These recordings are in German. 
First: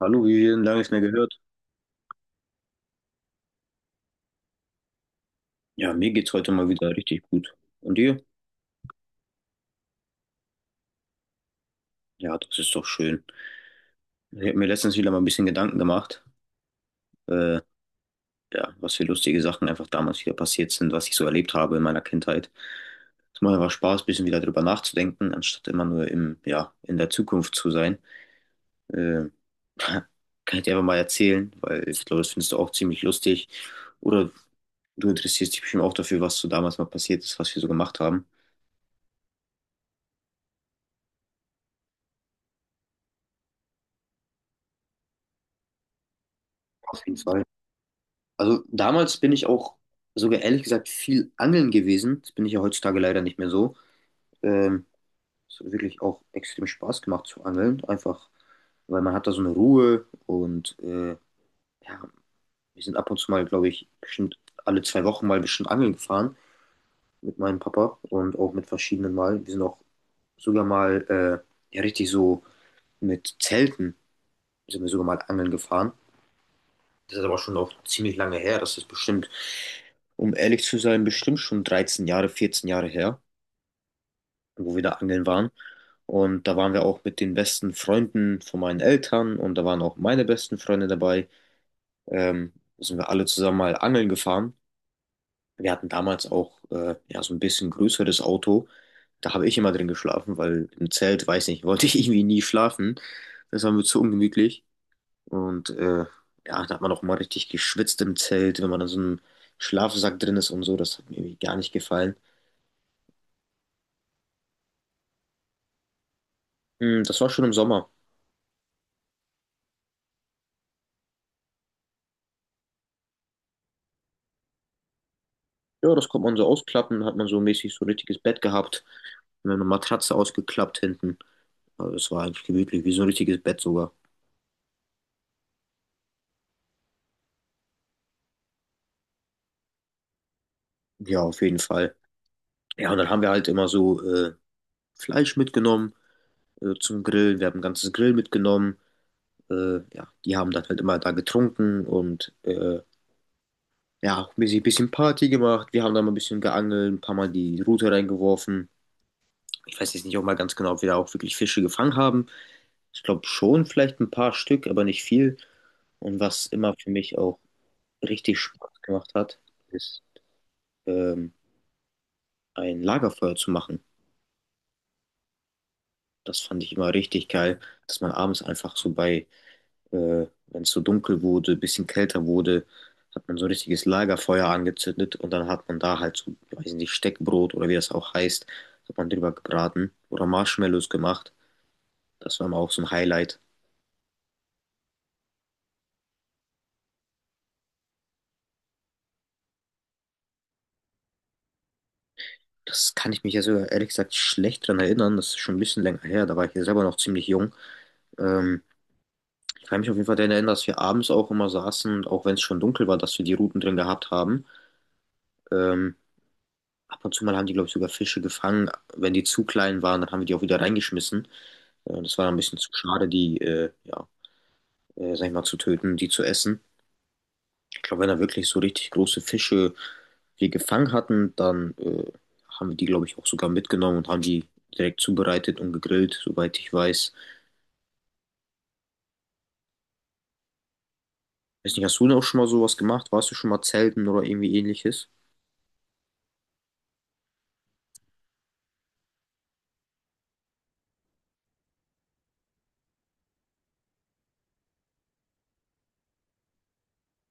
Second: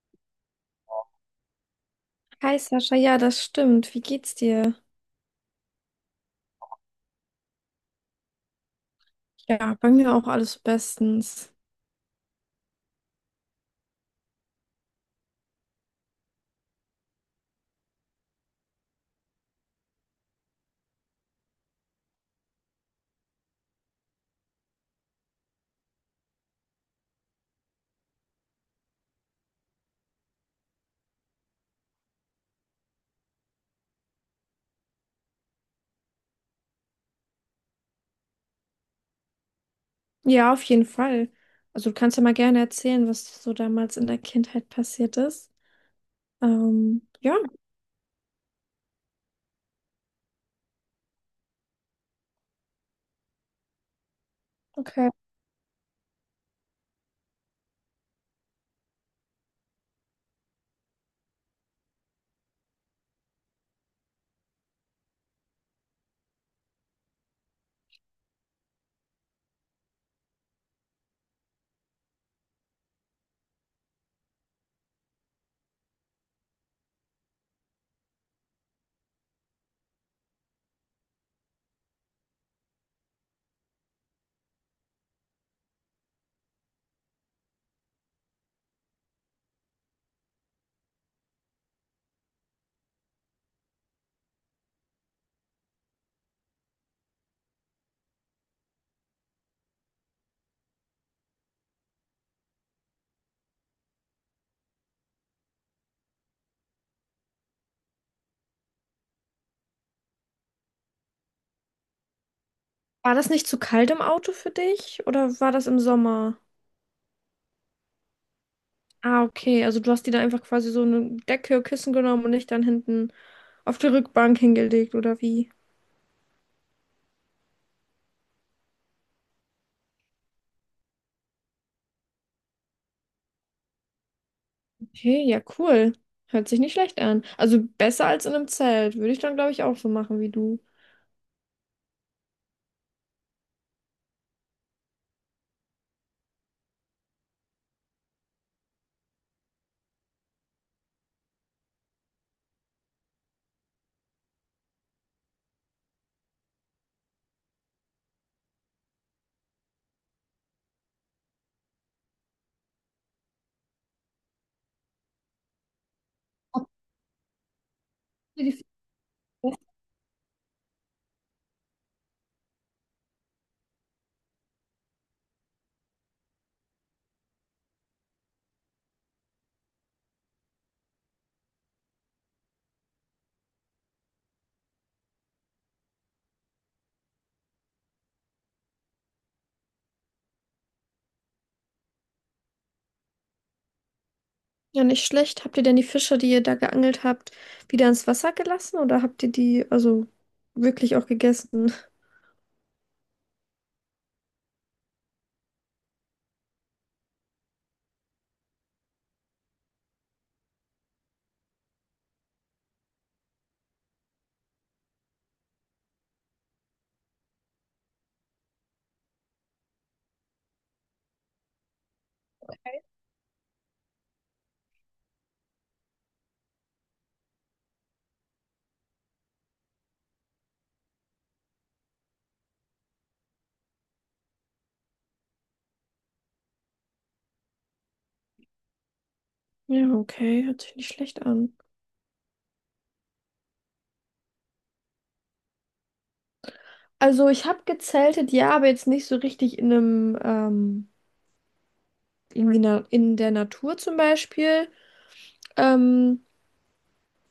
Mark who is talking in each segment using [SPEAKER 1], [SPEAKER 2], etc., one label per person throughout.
[SPEAKER 1] Hallo, wie lange ich nicht mehr gehört.
[SPEAKER 2] Hi Sascha, ja, das stimmt. Wie geht's dir?
[SPEAKER 1] Ja, mir geht's heute mal wieder richtig gut. Und dir?
[SPEAKER 2] Ja, bei mir auch alles bestens.
[SPEAKER 1] Ja, das ist doch schön. Ich habe mir letztens wieder mal ein bisschen Gedanken gemacht, äh, ja, was für lustige Sachen einfach damals wieder passiert sind, was ich so erlebt habe in meiner Kindheit. Es macht einfach Spaß, ein bisschen wieder drüber nachzudenken, anstatt immer nur im, ja, in der Zukunft zu sein. Äh, Kann ich dir einfach mal erzählen, weil ich glaube, das findest du auch ziemlich lustig. Oder du interessierst dich bestimmt auch dafür, was so damals mal passiert ist, was wir so gemacht haben.
[SPEAKER 2] Ja, auf jeden Fall. Also du kannst ja mal gerne erzählen, was so damals in der Kindheit passiert ist.
[SPEAKER 1] Auf jeden
[SPEAKER 2] Ja,
[SPEAKER 1] Fall. Also damals bin ich auch sogar ehrlich gesagt viel angeln gewesen. Das bin ich ja heutzutage leider nicht mehr so. Ähm,
[SPEAKER 2] okay.
[SPEAKER 1] Es hat wirklich auch extrem Spaß gemacht zu angeln. Einfach, weil man hat da so eine Ruhe und ja, wir sind ab und zu mal, glaube ich, bestimmt alle 2 Wochen mal bestimmt angeln gefahren mit meinem Papa und auch mit verschiedenen Mal. Wir sind auch sogar mal ja richtig so mit Zelten sind wir sogar mal angeln gefahren. Das ist aber schon auch ziemlich lange her. Das ist bestimmt, um ehrlich zu sein, bestimmt schon 13 Jahre, 14 Jahre her, wo wir da angeln waren. Und da waren wir auch mit den besten Freunden von meinen Eltern und da waren auch meine besten Freunde dabei. Ähm, Sind wir alle zusammen mal angeln gefahren. Wir hatten damals auch ja, so ein bisschen größeres Auto. Da habe ich immer drin geschlafen, weil im Zelt, weiß nicht, wollte ich irgendwie nie schlafen. Das war mir zu ungemütlich. Und ja, da hat man auch mal richtig geschwitzt im Zelt, wenn man in so einem Schlafsack drin ist und so. Das hat mir irgendwie gar nicht gefallen.
[SPEAKER 2] War das nicht zu kalt im Auto für dich oder war das im Sommer?
[SPEAKER 1] Das war schon im Sommer.
[SPEAKER 2] Ah, okay. Also du hast dir da einfach quasi so eine Decke, Kissen genommen und dich dann hinten auf die Rückbank hingelegt oder wie?
[SPEAKER 1] Ja, das konnte man so ausklappen, hat man so mäßig so ein richtiges Bett gehabt. Und dann eine Matratze ausgeklappt hinten. Also es war eigentlich gemütlich, wie so ein richtiges Bett sogar.
[SPEAKER 2] Okay, ja, cool. Hört sich nicht schlecht an. Also besser als in einem Zelt. Würde ich dann, glaube ich, auch so machen wie du.
[SPEAKER 1] Ja, auf jeden Fall. Ja, und dann haben wir halt immer so Fleisch mitgenommen zum Grillen. Wir haben ein ganzes Grill mitgenommen. Ja, die haben dann halt immer da getrunken und ja, auch ein bisschen Party gemacht. Wir haben da mal ein bisschen geangelt, ein paar Mal die Rute reingeworfen. Ich weiß jetzt nicht auch mal ganz genau, ob wir da auch wirklich Fische gefangen haben. Ich glaube schon, vielleicht ein paar Stück, aber nicht viel. Und was immer für mich auch richtig Spaß gemacht hat, ist ähm, ein Lagerfeuer zu machen. Das fand ich immer richtig geil, dass man abends einfach so bei wenn es so dunkel wurde, bisschen kälter wurde, hat man so ein richtiges Lagerfeuer angezündet und dann hat man da halt so, weiß nicht, Steckbrot oder wie das auch heißt, hat man drüber gebraten oder Marshmallows gemacht. Das war immer auch so ein Highlight.
[SPEAKER 2] Ja, nicht schlecht. Habt ihr denn die Fische, die ihr da geangelt habt, wieder ins Wasser gelassen oder habt ihr die also wirklich auch gegessen?
[SPEAKER 1] Das kann ich mich ja sogar ehrlich gesagt schlecht dran erinnern. Das ist schon ein bisschen länger her. Da war ich ja selber noch ziemlich jung. Ähm, Ich kann mich auf jeden Fall daran erinnern, dass wir abends auch immer saßen und auch wenn es schon dunkel war, dass wir die Ruten drin gehabt haben. Ähm, Ab und zu mal haben die, glaube ich, sogar Fische gefangen. Wenn die zu klein waren, dann haben wir die auch wieder reingeschmissen. Ja, das war ein bisschen zu schade, die, ja, sag ich mal, zu töten, die zu essen. Ich glaube, wenn da wirklich so richtig große Fische wir gefangen hatten, dann haben wir die, glaube ich, auch sogar mitgenommen und haben die direkt zubereitet und gegrillt, soweit ich weiß.
[SPEAKER 2] Ja, okay, hört sich nicht schlecht an.
[SPEAKER 1] Weiß nicht, hast du denn auch schon mal sowas gemacht? Warst du schon mal zelten oder irgendwie ähnliches?
[SPEAKER 2] Also ich habe gezeltet, ja, aber jetzt nicht so richtig in einem, irgendwie na in der Natur zum Beispiel. Ähm,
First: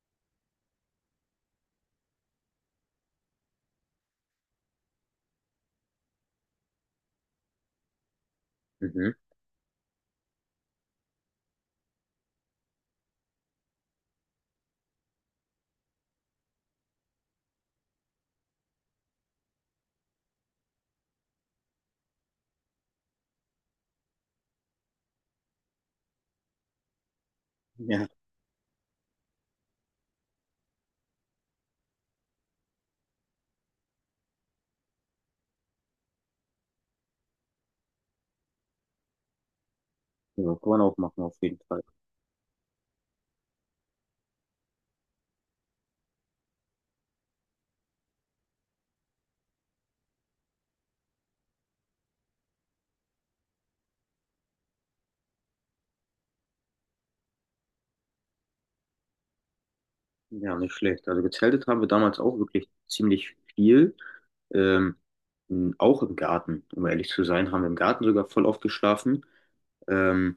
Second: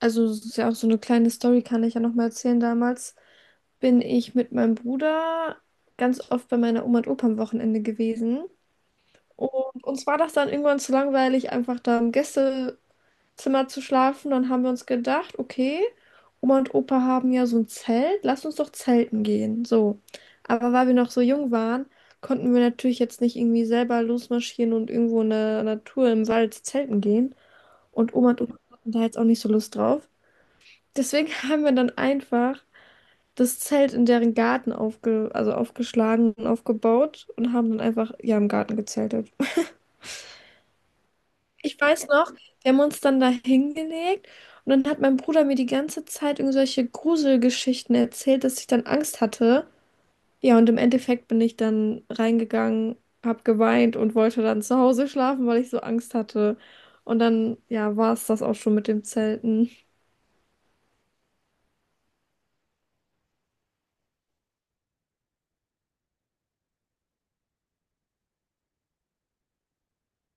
[SPEAKER 2] also es ist ja auch so eine kleine Story, kann ich ja nochmal erzählen. Damals bin ich mit meinem Bruder ganz oft bei meiner Oma und Opa am Wochenende gewesen.
[SPEAKER 1] Mhm.
[SPEAKER 2] Und uns war das dann irgendwann zu langweilig, einfach da im Gäste Zimmer zu schlafen. Dann haben wir uns gedacht, okay, Oma und Opa haben ja so ein Zelt, lass uns doch zelten gehen. So. Aber weil wir noch so jung waren, konnten wir natürlich jetzt nicht irgendwie selber losmarschieren und irgendwo in der Natur im Wald zelten gehen.
[SPEAKER 1] Ja,
[SPEAKER 2] Und Oma und Opa hatten da jetzt auch nicht so Lust drauf. Deswegen haben wir dann einfach das Zelt in deren Garten aufge also aufgeschlagen und aufgebaut und haben dann einfach ja im Garten gezeltet.
[SPEAKER 1] ja, kann man auch machen, auf jeden
[SPEAKER 2] Ich
[SPEAKER 1] Fall.
[SPEAKER 2] weiß noch, wir haben uns dann da hingelegt und dann hat mein Bruder mir die ganze Zeit irgendwelche Gruselgeschichten erzählt, dass ich dann Angst hatte. Ja, und im Endeffekt bin ich dann reingegangen, hab geweint und wollte dann zu Hause schlafen, weil ich so Angst hatte. Und dann, ja, war es das auch schon mit dem Zelten.
[SPEAKER 1] Ja, nicht schlecht. Also gezeltet haben wir damals auch wirklich ziemlich viel. Ähm, auch im Garten, um ehrlich zu sein, haben wir im Garten sogar voll oft geschlafen. Ähm,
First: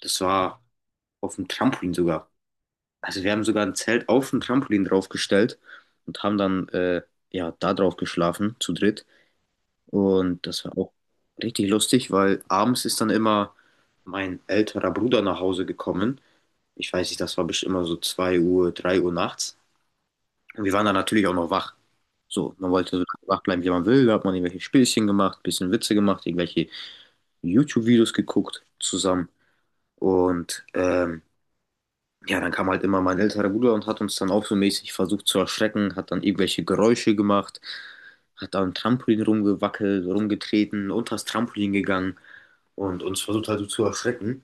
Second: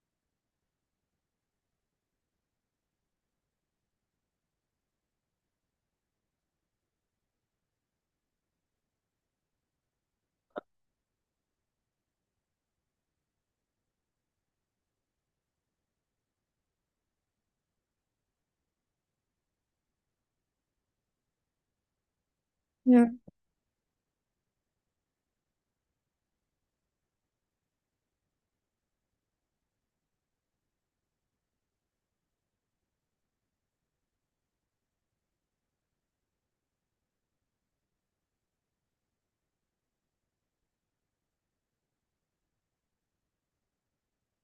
[SPEAKER 1] Das war auf dem Trampolin sogar. Also wir haben sogar ein Zelt auf dem Trampolin draufgestellt und haben dann ja da drauf geschlafen zu dritt. Und das war auch richtig lustig, weil abends ist dann immer mein älterer Bruder nach Hause gekommen. Ich weiß nicht, das war bestimmt immer so 2 Uhr, 3 Uhr nachts. Und wir waren dann natürlich auch noch wach. So, man wollte so
[SPEAKER 2] Ja,
[SPEAKER 1] lange wach bleiben, wie man will. Da hat man irgendwelche Spielchen gemacht, bisschen Witze gemacht, irgendwelche YouTube-Videos geguckt zusammen. Und ja, dann kam halt immer mein älterer Bruder und hat uns dann auch so mäßig versucht zu erschrecken, hat dann irgendwelche Geräusche gemacht, hat am Trampolin rumgewackelt, rumgetreten, unter das Trampolin gegangen und uns versucht halt so zu erschrecken.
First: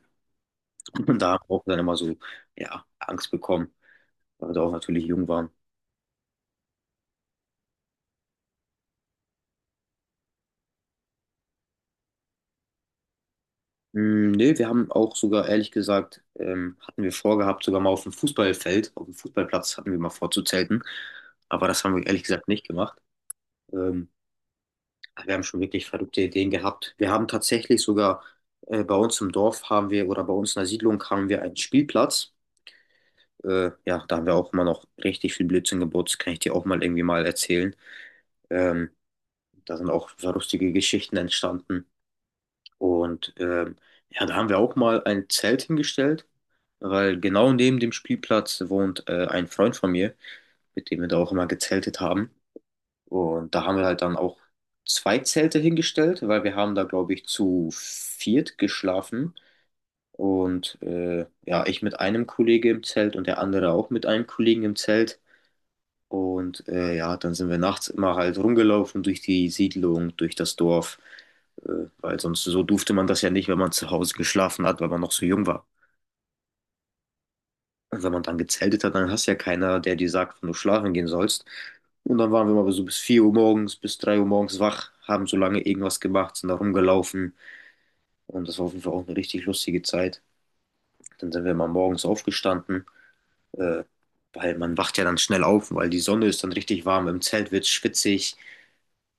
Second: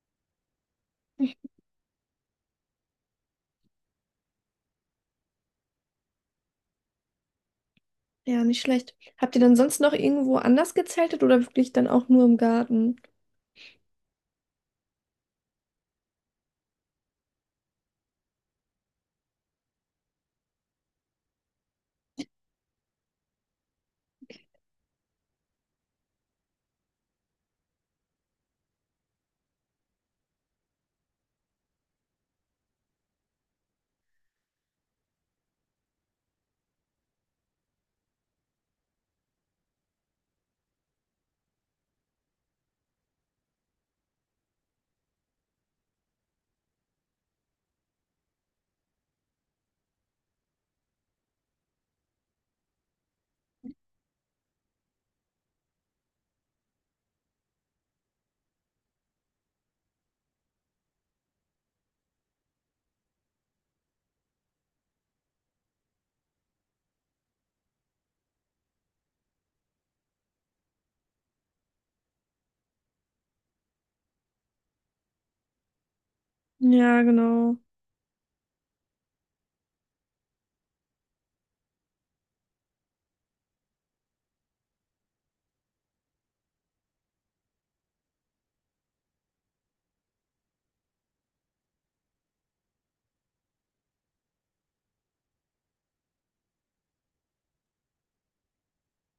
[SPEAKER 1] Und da haben wir auch dann immer so, ja, Angst bekommen, weil wir auch natürlich jung waren.
[SPEAKER 2] ja, nicht schlecht. Habt ihr dann sonst noch irgendwo anders gezeltet oder wirklich dann auch nur im Garten?
[SPEAKER 1] Nee, wir haben auch sogar, ehrlich gesagt, hatten wir vorgehabt, sogar mal auf dem Fußballfeld, auf dem Fußballplatz hatten wir mal vorzuzelten, aber das haben wir ehrlich gesagt nicht gemacht. Ähm, Wir haben schon wirklich verrückte Ideen gehabt. Wir haben tatsächlich sogar bei uns im Dorf haben wir oder bei uns in der Siedlung haben wir einen Spielplatz. Ja, da haben wir auch immer noch richtig viel Blödsinn gebaut. Das kann ich dir auch mal irgendwie mal erzählen. Ähm, Da sind auch so lustige Geschichten entstanden. Und ja, da haben wir auch mal ein Zelt hingestellt, weil genau neben dem Spielplatz wohnt ein Freund von mir, mit dem wir da auch immer gezeltet haben. Und da haben wir halt dann auch zwei Zelte hingestellt, weil wir haben da, glaube ich, zu viert geschlafen. Und ja, ich mit einem Kollege im Zelt und der andere auch mit einem Kollegen im Zelt. Und ja, dann sind wir nachts immer halt rumgelaufen durch die Siedlung, durch das Dorf, äh, weil sonst so durfte man das ja nicht, wenn man zu Hause geschlafen hat, weil man noch so jung war.
[SPEAKER 2] Ja, genau.
[SPEAKER 1] Und wenn man dann gezeltet hat, dann hast du ja keiner, der dir sagt, wann du schlafen gehen sollst. Und dann waren wir mal so bis 4 Uhr morgens, bis 3 Uhr morgens wach, haben so lange irgendwas gemacht, sind da rumgelaufen. Und das war auf jeden Fall auch eine richtig lustige Zeit. Dann sind wir mal morgens aufgestanden, äh, weil man wacht ja dann schnell auf, weil die Sonne ist dann richtig warm, im Zelt wird schwitzig.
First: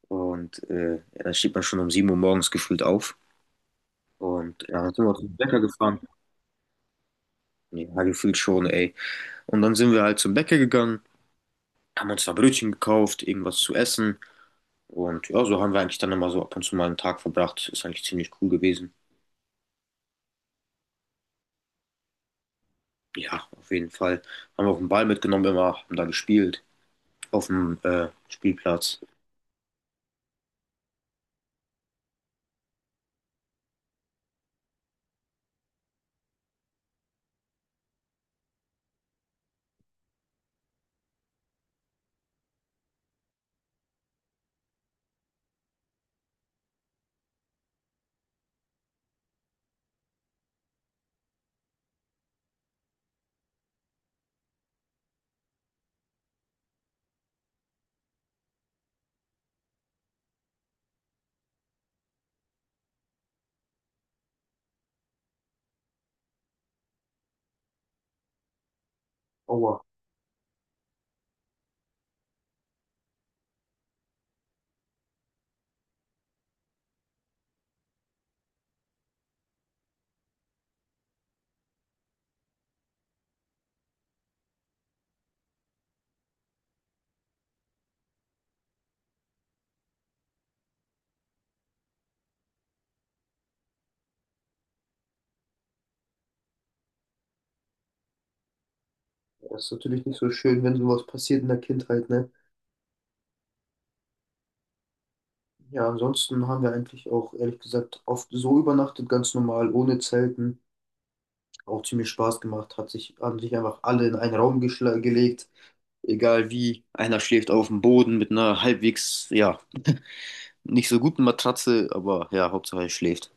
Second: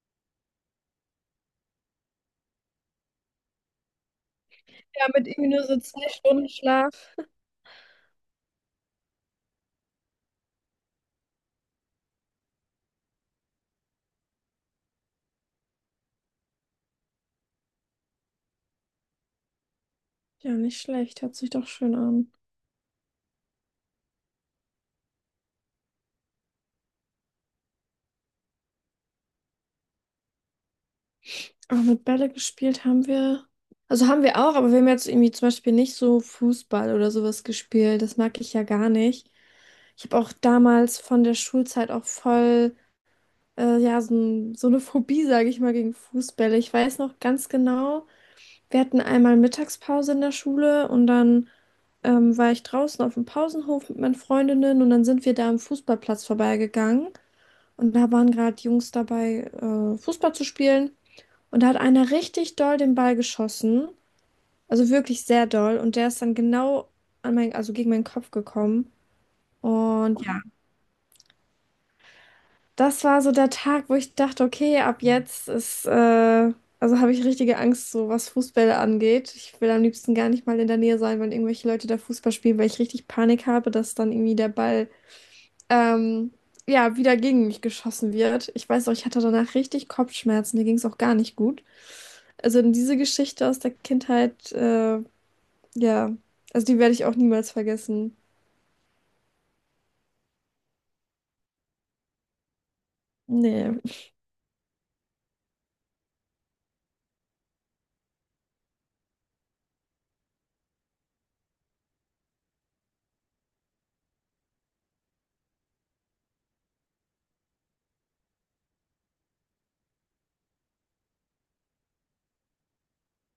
[SPEAKER 1] Und ja, dann steht man schon um 7 Uhr morgens gefühlt auf. Und ja, dann sind
[SPEAKER 2] Ja,
[SPEAKER 1] wir
[SPEAKER 2] mit
[SPEAKER 1] zum
[SPEAKER 2] irgendwie
[SPEAKER 1] Bäcker
[SPEAKER 2] nur so
[SPEAKER 1] gefahren.
[SPEAKER 2] 2 Stunden Schlaf.
[SPEAKER 1] Ja, gefühlt schon, ey. Und dann sind wir halt zum Bäcker gegangen haben uns da Brötchen gekauft, irgendwas zu essen. Und ja, so haben wir eigentlich dann immer so ab und zu mal einen Tag verbracht. Ist eigentlich ziemlich cool gewesen.
[SPEAKER 2] Ja, nicht schlecht. Hört sich doch schön an.
[SPEAKER 1] Ja, auf jeden Fall. Haben wir auch einen Ball mitgenommen immer, haben da gespielt auf dem Spielplatz.
[SPEAKER 2] Aber mit Bälle gespielt haben wir. Also haben wir auch, aber wir haben jetzt irgendwie zum Beispiel nicht so Fußball oder sowas gespielt. Das mag ich ja gar nicht. Ich habe auch damals von der Schulzeit auch voll, ja, so, so eine Phobie, sage ich mal, gegen Fußbälle. Ich weiß noch ganz genau, wir hatten einmal Mittagspause in der Schule und dann war ich draußen auf dem Pausenhof mit meinen Freundinnen und dann sind wir da am Fußballplatz vorbeigegangen und da waren gerade Jungs dabei, Fußball zu spielen. Und da hat einer richtig doll den Ball geschossen. Also wirklich sehr doll. Und der ist dann genau an mein, also gegen meinen Kopf gekommen.
[SPEAKER 1] Aua,
[SPEAKER 2] Und ja, das war so der Tag, wo ich dachte, okay, ab jetzt ist, also habe ich richtige Angst, so was Fußbälle angeht. Ich will am liebsten gar nicht mal in der Nähe sein, wenn irgendwelche Leute da Fußball spielen, weil ich richtig Panik habe, dass dann irgendwie der Ball ähm, ja, wieder gegen mich geschossen wird. Ich weiß auch, ich hatte danach richtig Kopfschmerzen, mir ging es auch gar nicht gut. Also in diese Geschichte aus der Kindheit, ja, also die werde ich auch niemals vergessen.
[SPEAKER 1] das ist natürlich nicht so schön, wenn sowas passiert in der Kindheit, ne?
[SPEAKER 2] Nee.
[SPEAKER 1] Ja, ansonsten haben wir eigentlich auch, ehrlich gesagt, oft so übernachtet, ganz normal, ohne Zelten. Auch ziemlich Spaß gemacht, hat sich, haben sich einfach alle in einen Raum gelegt, egal wie, einer schläft auf dem Boden mit einer halbwegs, ja, nicht so guten Matratze, aber ja, Hauptsache er schläft.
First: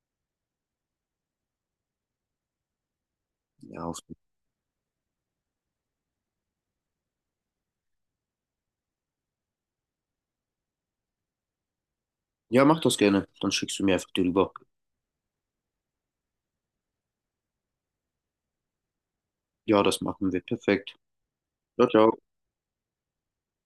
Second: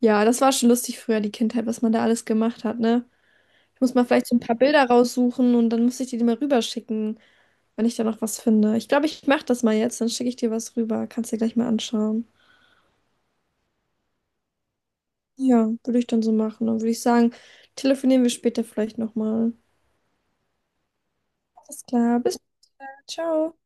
[SPEAKER 2] Ja, das war schon lustig früher, die Kindheit, was man da alles gemacht hat, ne? Ich
[SPEAKER 1] Ja,
[SPEAKER 2] muss mal
[SPEAKER 1] hoffentlich.
[SPEAKER 2] vielleicht so ein paar Bilder raussuchen und dann muss ich dir die mal rüberschicken, wenn ich da noch was finde. Ich glaube, ich mache das mal jetzt, dann schicke ich dir was rüber. Kannst dir gleich mal anschauen.
[SPEAKER 1] Ja, mach das gerne. Dann schickst du mir einfach die rüber.
[SPEAKER 2] Ja, würde ich dann so machen. Dann würde ich sagen, telefonieren wir später vielleicht nochmal.
[SPEAKER 1] Ja, das machen wir. Perfekt.
[SPEAKER 2] Alles
[SPEAKER 1] Ciao, ciao.
[SPEAKER 2] klar, bis dann, ciao.